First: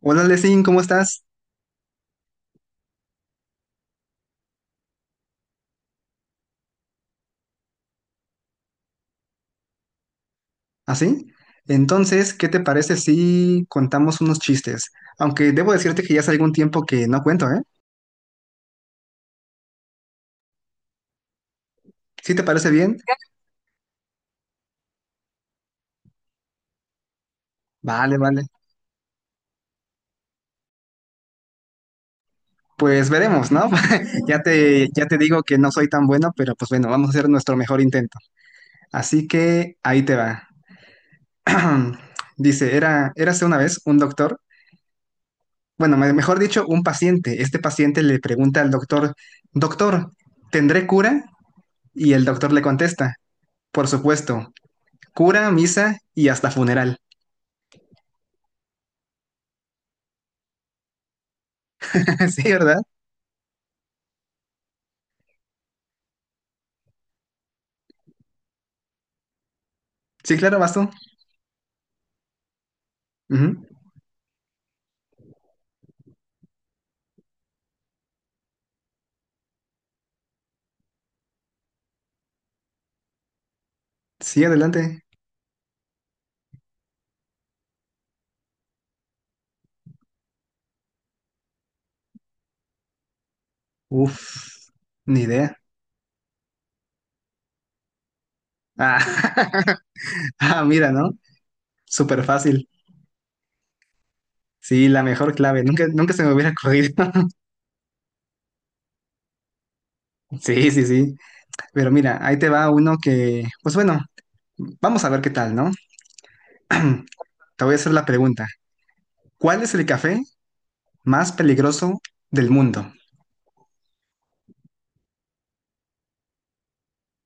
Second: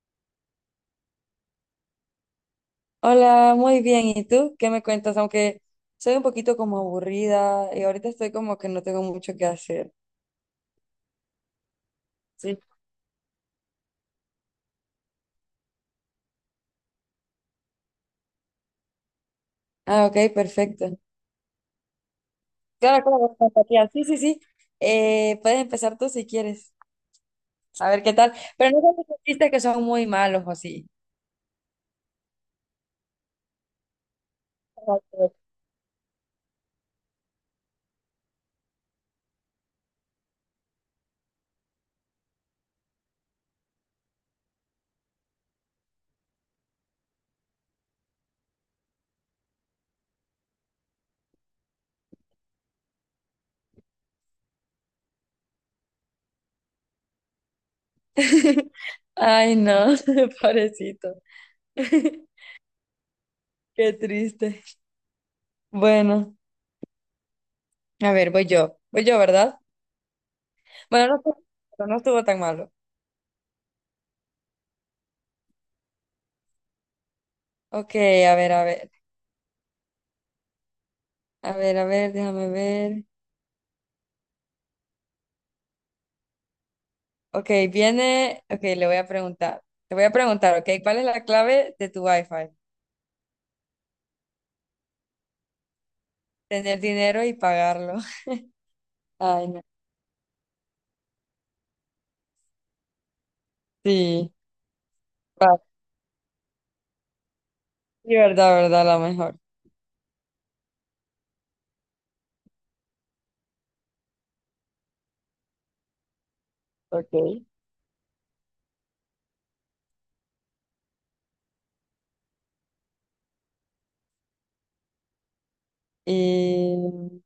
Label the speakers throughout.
Speaker 1: Hola, Lesin, ¿cómo estás?
Speaker 2: Hola, muy bien. ¿Y tú? ¿Qué me cuentas? Aunque soy un poquito como aburrida y ahorita estoy como que no tengo mucho que hacer.
Speaker 1: ¿Así? Entonces, ¿qué
Speaker 2: Sí.
Speaker 1: te parece si contamos unos chistes? Aunque debo decirte que ya hace algún tiempo que no cuento, ¿eh?
Speaker 2: Ah, ok, perfecto.
Speaker 1: ¿Sí te parece bien?
Speaker 2: Claro, claro, empatía. Sí, sí, sí. Puedes empezar tú si quieres. A ver qué
Speaker 1: Vale,
Speaker 2: tal.
Speaker 1: vale.
Speaker 2: Pero no sé si dijiste que son muy malos o sí.
Speaker 1: Pues veremos, ¿no? Ya te digo que no soy tan bueno, pero pues bueno, vamos a hacer nuestro mejor intento. Así que ahí te va. Dice, era, érase una vez un doctor, bueno, mejor dicho, un paciente. Este paciente le pregunta al doctor, doctor, ¿tendré cura? Y el doctor le contesta, por supuesto, cura, misa y hasta funeral.
Speaker 2: Ay, no, pobrecito.
Speaker 1: Sí, ¿verdad?
Speaker 2: Qué triste. Bueno, a ver, voy yo. Voy yo, ¿verdad?
Speaker 1: Sí, claro, vas tú.
Speaker 2: Bueno, no, no estuvo tan malo.
Speaker 1: Ujú.
Speaker 2: Ok, a ver, a ver. A ver, a ver, déjame ver.
Speaker 1: Sí, adelante.
Speaker 2: Ok, viene, ok, le voy a preguntar. Te voy a preguntar, ok, ¿cuál es la clave de tu Wi-Fi?
Speaker 1: Uf, ni idea.
Speaker 2: Tener dinero y pagarlo.
Speaker 1: Ah,
Speaker 2: Ay, no.
Speaker 1: ah, mira, ¿no? Súper fácil.
Speaker 2: Sí,
Speaker 1: Sí, la mejor
Speaker 2: va.
Speaker 1: clave. Nunca, nunca se me hubiera ocurrido.
Speaker 2: Sí, verdad, verdad, la mejor.
Speaker 1: Sí, sí, sí. Pero mira, ahí te va uno que, pues bueno, vamos a ver qué tal, ¿no?
Speaker 2: Ok.
Speaker 1: Te voy a hacer la pregunta. ¿Cuál es el café más peligroso del mundo?
Speaker 2: Y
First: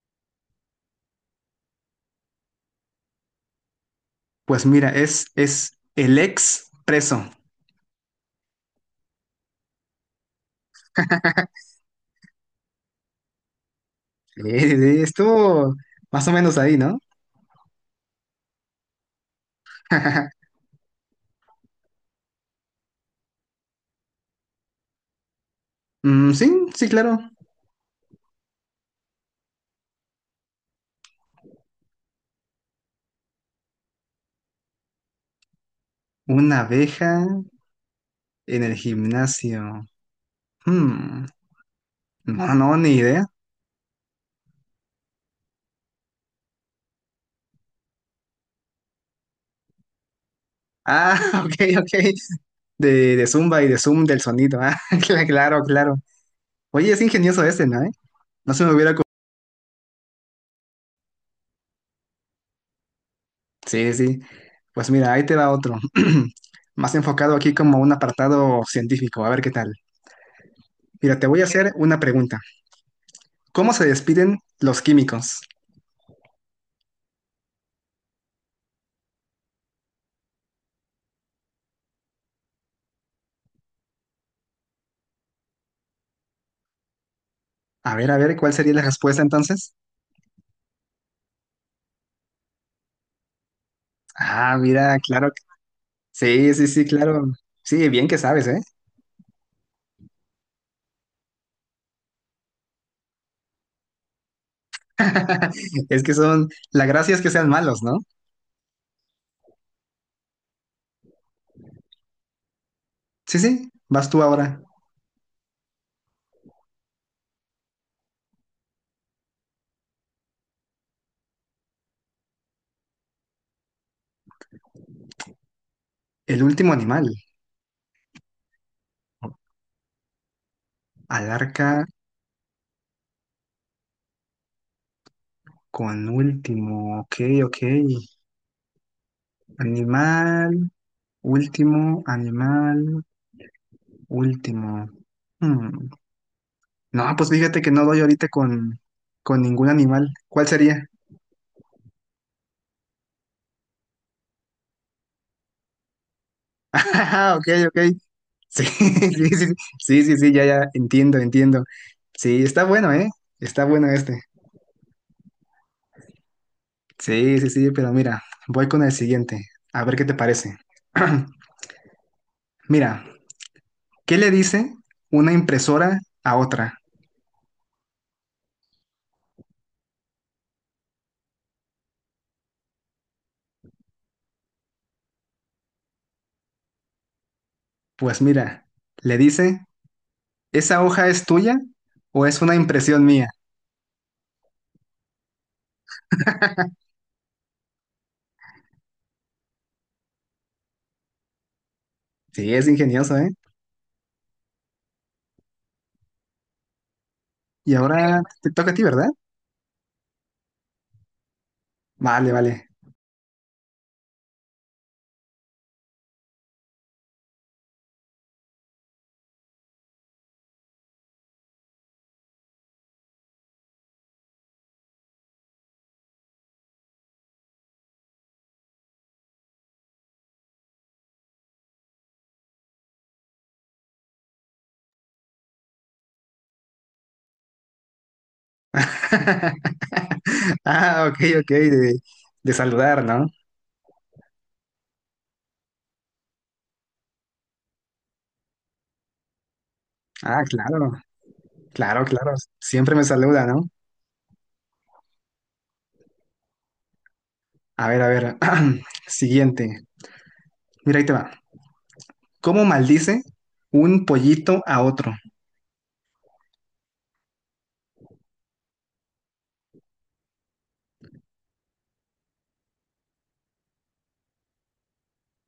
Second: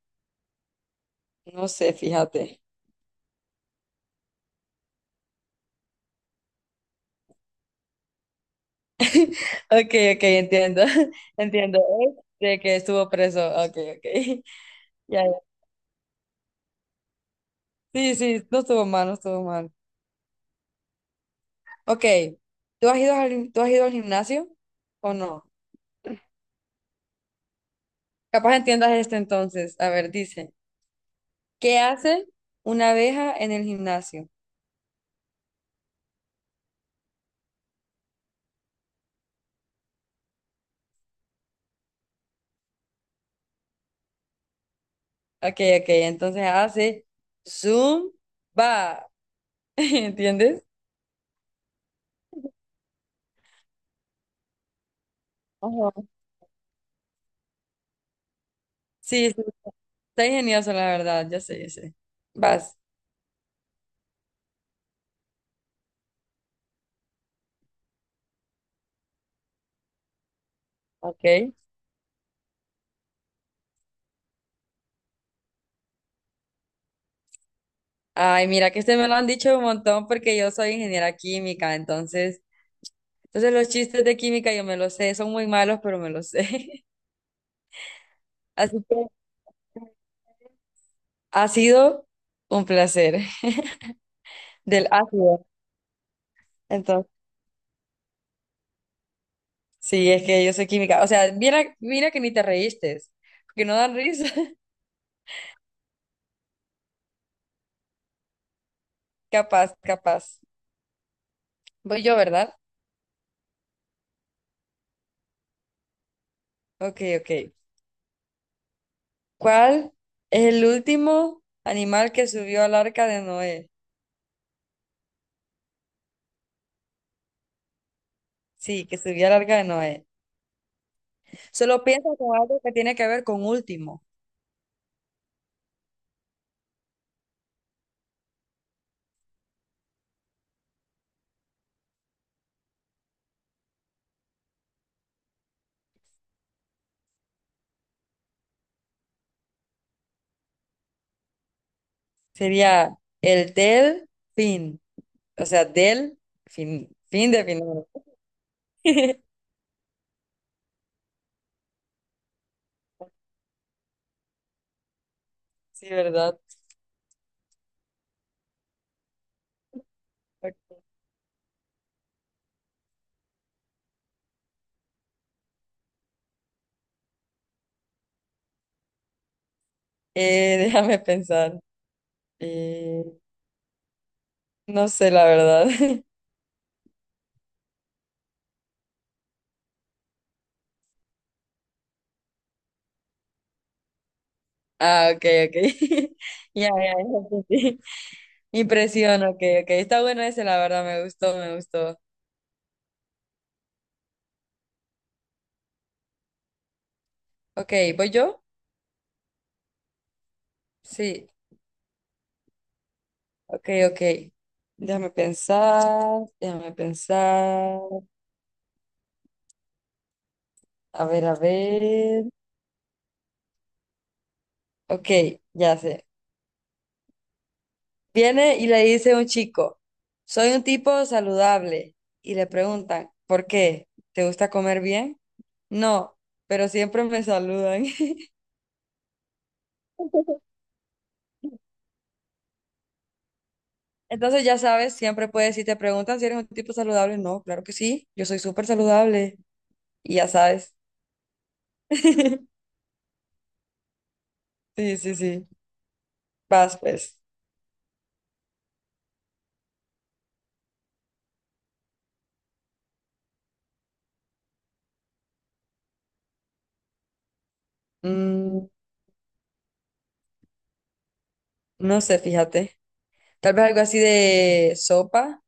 Speaker 2: no sé, fíjate.
Speaker 1: Pues mira, es el expreso.
Speaker 2: Ok, ok, entiendo. Entiendo. Es de que estuvo preso. Ok,
Speaker 1: Sí,
Speaker 2: ok.
Speaker 1: sí, sí,
Speaker 2: Ya, ya.
Speaker 1: estuvo más o menos ahí, ¿no?
Speaker 2: Sí, sí, no estuvo mal, no estuvo mal. Ok, ¿tú has ido tú has ido al gimnasio o no?
Speaker 1: Mm, sí, sí, claro.
Speaker 2: Capaz entiendas este entonces. A ver, dice. ¿Qué hace una abeja en el gimnasio?
Speaker 1: Una abeja en el gimnasio. Hmm, No, no, ni idea.
Speaker 2: Ok, ok, entonces hace zoom, va. ¿Entiendes?
Speaker 1: Ah, ok, ok. De Zumba y de Zoom del sonido. Ah, claro,
Speaker 2: Ajá.
Speaker 1: claro. Oye, es ingenioso este, ¿no? ¿Eh? No se me hubiera...
Speaker 2: Sí, sí, está ingenioso, la verdad, ya sé, ya sé. Vas,
Speaker 1: Sí, sí. Pues mira, ahí te va otro. Más enfocado aquí como un apartado científico. A ver qué tal. Mira, te voy a
Speaker 2: ok.
Speaker 1: hacer una pregunta. ¿Cómo se despiden los químicos?
Speaker 2: Ay, mira que este me lo han dicho un montón porque yo soy ingeniera química, entonces los chistes de química yo me los sé, son muy malos, pero me los sé.
Speaker 1: A ver, ¿cuál sería
Speaker 2: Así
Speaker 1: la
Speaker 2: que
Speaker 1: respuesta entonces?
Speaker 2: ha sido un placer
Speaker 1: Ah,
Speaker 2: del
Speaker 1: mira, claro.
Speaker 2: ácido.
Speaker 1: Sí, sí, sí,
Speaker 2: Entonces.
Speaker 1: claro. Sí, bien que sabes, ¿eh?
Speaker 2: Sí, es que yo soy química. O sea, mira, mira que ni te reíste, que no dan risa.
Speaker 1: Es que son, la gracia es que sean malos, ¿no?
Speaker 2: Capaz, capaz. Voy yo, ¿verdad?
Speaker 1: Sí, sí, vas tú ahora.
Speaker 2: Ok, ok. ¿Cuál es el último animal que subió al arca de Noé?
Speaker 1: El último animal.
Speaker 2: Sí, que subió al arca de Noé.
Speaker 1: Al
Speaker 2: Solo
Speaker 1: arca
Speaker 2: piensa con algo que tiene que ver con último.
Speaker 1: con último. Ok, ok. Animal, último, animal, último. Hmm. No, pues fíjate que no doy ahorita con ningún animal. ¿Cuál sería?
Speaker 2: Sería el del fin. O sea, del fin, fin
Speaker 1: Ah,
Speaker 2: de
Speaker 1: ok, ok.
Speaker 2: final.
Speaker 1: Sí, sí, sí, sí, sí, sí, ya, ya, entiendo, entiendo. Sí, está bueno, ¿eh? Está bueno este.
Speaker 2: Sí, ¿verdad?
Speaker 1: Sí, sí, sí, pero mira, voy con el siguiente, a ver qué te parece. Mira, ¿qué le dice una impresora a otra?
Speaker 2: Déjame pensar. Eh, no sé, la verdad.
Speaker 1: Pues mira, le dice, ¿esa hoja es tuya o es una impresión mía?
Speaker 2: Ah, ok, ok. Ya, ya, ya, sí, sí. Impresión, ok, ok. Está bueno ese, la verdad, me gustó, me gustó.
Speaker 1: Sí, es ingenioso, ¿eh?
Speaker 2: Ok,
Speaker 1: Y
Speaker 2: ¿voy
Speaker 1: ahora
Speaker 2: yo?
Speaker 1: te toca a ti, ¿verdad?
Speaker 2: Sí,
Speaker 1: Vale, vale.
Speaker 2: ok, ok. Déjame pensar, déjame pensar. A ver, a ver. Ok, ya sé. Viene y le dice un chico, soy un tipo saludable. Y le preguntan, ¿por qué? ¿Te gusta comer bien? No, pero siempre me saludan.
Speaker 1: Ah, ok, ok, de saludar, ¿no?
Speaker 2: Entonces, ya sabes, siempre puedes, si te preguntan si eres un tipo saludable, no, claro que sí, yo soy súper saludable y ya
Speaker 1: Ah,
Speaker 2: sabes.
Speaker 1: claro, claro, claro. Siempre me saluda, ¿no?
Speaker 2: Sí, sí, sí. Vas, pues.
Speaker 1: A ver, a ver. Siguiente. Mira, ahí te va. ¿Cómo maldice un pollito a otro?
Speaker 2: Mm, no sé, fíjate. Tal vez algo así de sopa.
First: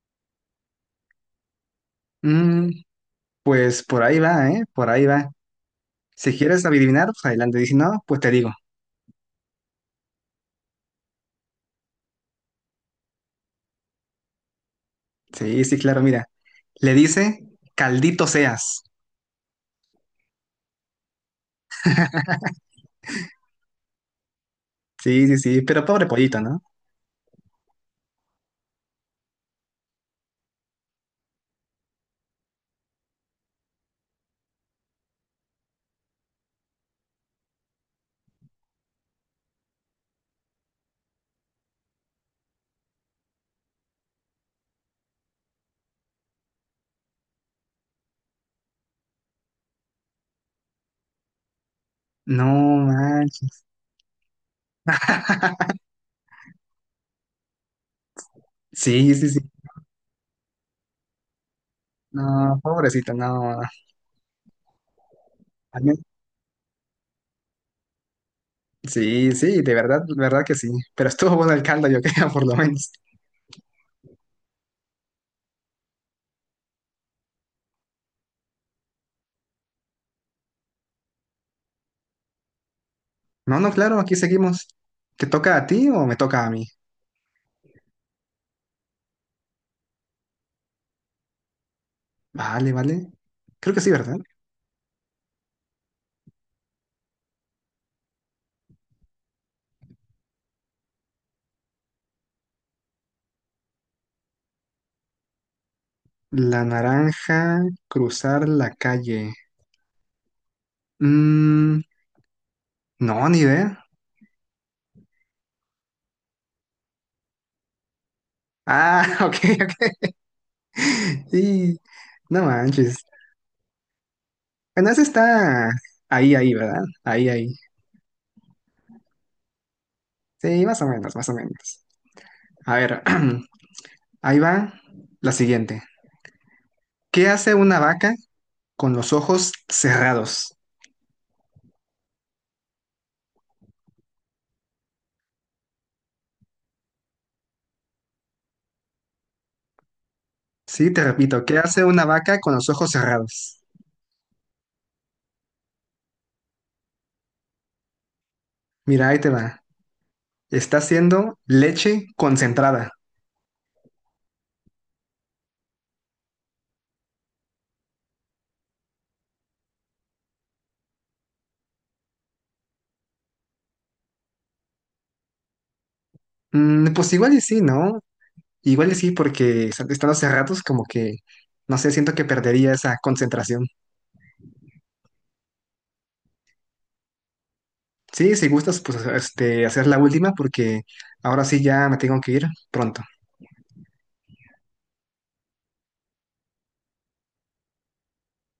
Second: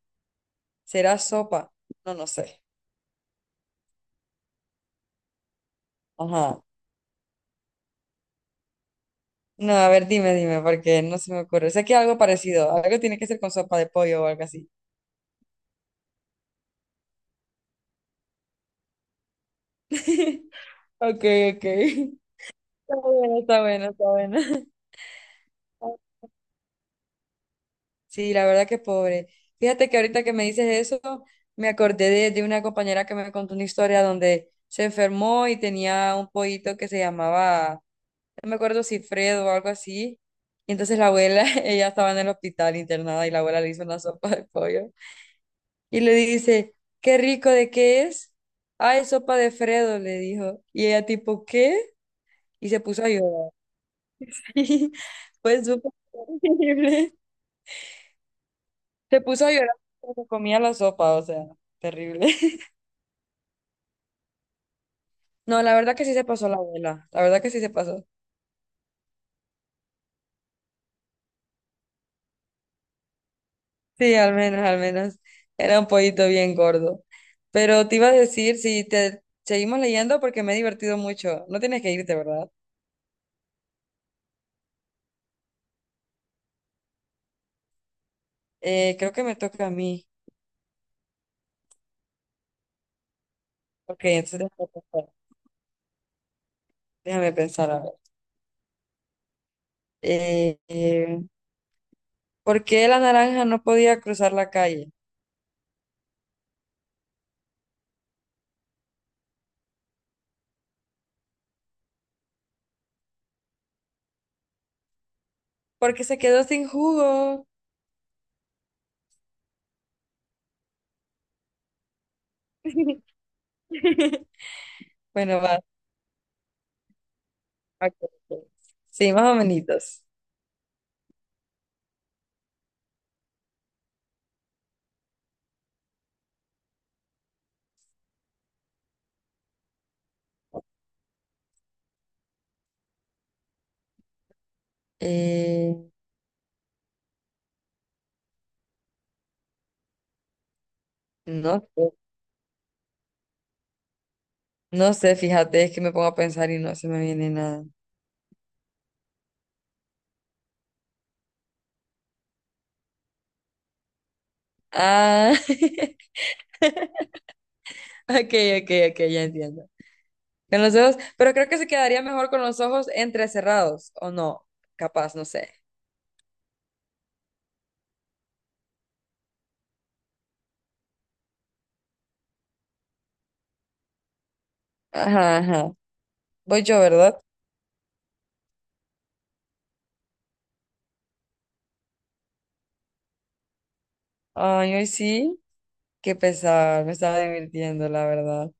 Speaker 2: ¿Será sopa? No, no sé.
Speaker 1: Mm, pues por ahí va, ¿eh? Por ahí va. Si
Speaker 2: Ajá.
Speaker 1: quieres adivinar, pues adelante. Y si no, pues te digo.
Speaker 2: No, a ver, dime, dime, porque no se me ocurre. Sé que algo parecido, algo tiene que ser con sopa de pollo o algo así.
Speaker 1: Sí, sí, claro, mira. Le dice, caldito seas.
Speaker 2: Ok, ok. Está bueno, está bueno, está bueno.
Speaker 1: Sí, sí, sí, pero pobre pollito, ¿no?
Speaker 2: Sí, la verdad que pobre. Fíjate que ahorita que me dices eso, me acordé de una compañera que me contó una historia donde se enfermó y tenía un pollito que se llamaba, no me acuerdo si Fredo o algo así. Y entonces la abuela, ella estaba en el hospital internada y la abuela le hizo una sopa de pollo. Y le dice, qué rico, ¿de qué es? Ah, es sopa de Fredo, le dijo. Y ella tipo, ¿qué? Y se
Speaker 1: No
Speaker 2: puso a llorar.
Speaker 1: manches.
Speaker 2: Pues súper horrible.
Speaker 1: Sí,
Speaker 2: Se
Speaker 1: sí, sí.
Speaker 2: puso a llorar porque se comía la sopa, o sea, terrible.
Speaker 1: No, pobrecito, no.
Speaker 2: No, la
Speaker 1: A mí...
Speaker 2: verdad que sí se pasó la abuela, la verdad que sí se pasó.
Speaker 1: Sí, sí, de verdad que sí. Pero estuvo bueno el caldo, yo creo, por lo menos.
Speaker 2: Sí, al menos, al menos. Era un pollito bien gordo. Pero te iba a decir, si te seguimos leyendo porque me he divertido mucho. No tienes que irte, ¿verdad?
Speaker 1: No, no, claro, aquí seguimos. ¿Te toca a ti o me toca a mí?
Speaker 2: Creo que me toca a mí.
Speaker 1: Vale, vale. Creo que sí,
Speaker 2: Ok,
Speaker 1: ¿verdad?
Speaker 2: entonces déjame pensar, a ver. Eh, eh, ¿Por qué la naranja no podía cruzar la calle?
Speaker 1: La naranja, cruzar la calle. Mm, no, ni idea.
Speaker 2: Porque se quedó sin jugo.
Speaker 1: Ah, ok, ok. Sí, no manches. Bueno, ese
Speaker 2: Bueno, va.
Speaker 1: está ahí, ahí, ¿verdad? Ahí, ahí.
Speaker 2: Ok, ok. Sí, más o menos.
Speaker 1: Sí, más o menos, más o menos. A ver, ahí va la siguiente. ¿Qué hace una vaca con los ojos cerrados?
Speaker 2: Eh,
Speaker 1: Sí, te repito, ¿qué
Speaker 2: no,
Speaker 1: hace
Speaker 2: sé,
Speaker 1: una vaca con los ojos cerrados?
Speaker 2: no sé, fíjate, es que me pongo a pensar y no se me viene nada.
Speaker 1: Mira, ahí te va. Está haciendo leche concentrada.
Speaker 2: Ah, ok, ok, ok, ya entiendo. Con los ojos, pero creo que se quedaría mejor con los ojos entrecerrados, o no, capaz, no sé.
Speaker 1: Mm, pues igual y sí, ¿no? Igual y sí, porque estando hace ratos como que, no sé, siento que perdería esa concentración.
Speaker 2: Ajá, ajá. Voy yo, ¿verdad?
Speaker 1: Sí, si gustas, pues este, hacer la última porque ahora sí ya me tengo que ir pronto.
Speaker 2: Ay, hoy sí, qué pesar, me estaba divirtiendo, la verdad.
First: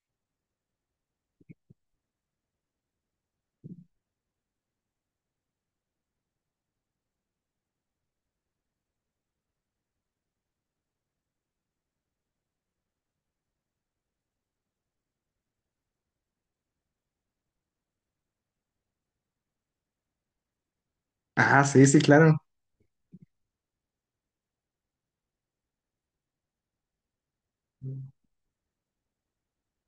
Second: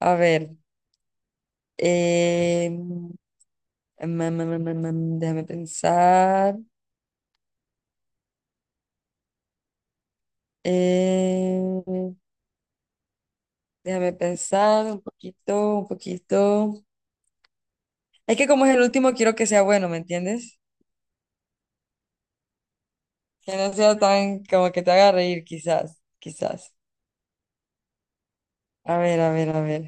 Speaker 2: A ver, eh, mm, mm, mm, mm, déjame pensar. Eh, Déjame pensar un poquito, un poquito. Es que como es el último, quiero que sea bueno, ¿me entiendes?
Speaker 1: Ah, sí, sí, claro.
Speaker 2: Que no sea tan como que te haga reír, quizás, quizás. A ver, a ver, a ver.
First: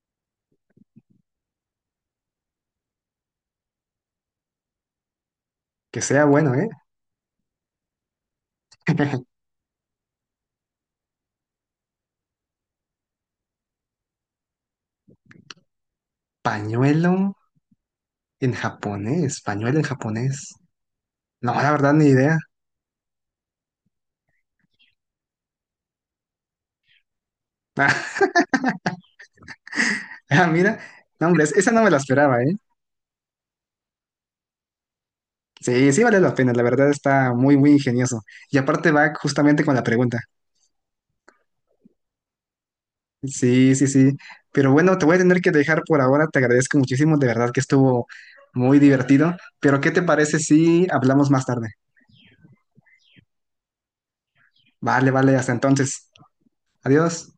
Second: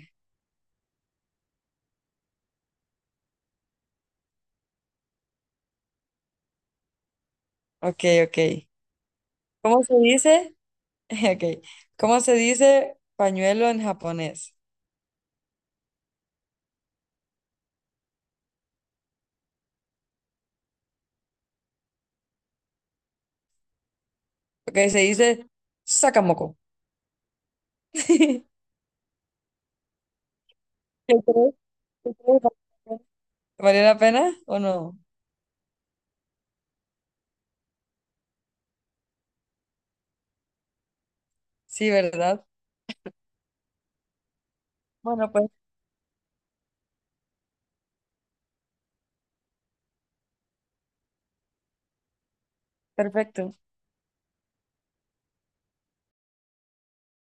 Speaker 1: Que sea bueno, ¿eh?
Speaker 2: Ok, ok. ¿Cómo se dice? Ok. ¿Cómo se dice pañuelo en japonés?
Speaker 1: Pañuelo en japonés, pañuelo en japonés. No, la verdad, ni idea.
Speaker 2: Ok, se dice sakamoko. ¿Qué
Speaker 1: Ah, mira,
Speaker 2: crees?
Speaker 1: no, hombre, esa no me la
Speaker 2: ¿Qué
Speaker 1: esperaba,
Speaker 2: crees?
Speaker 1: ¿eh?
Speaker 2: ¿Valió la pena o no?
Speaker 1: Sí, sí vale la pena, la verdad está muy, muy ingenioso. Y aparte va justamente con la pregunta.
Speaker 2: Sí, ¿verdad?
Speaker 1: Sí, sí, sí. Pero bueno, te voy a
Speaker 2: Bueno,
Speaker 1: tener
Speaker 2: pues
Speaker 1: que dejar por ahora. Te agradezco muchísimo, de verdad que estuvo muy divertido. Pero ¿qué te parece si hablamos más tarde?
Speaker 2: perfecto.
Speaker 1: Vale, vale, hasta entonces. Adiós.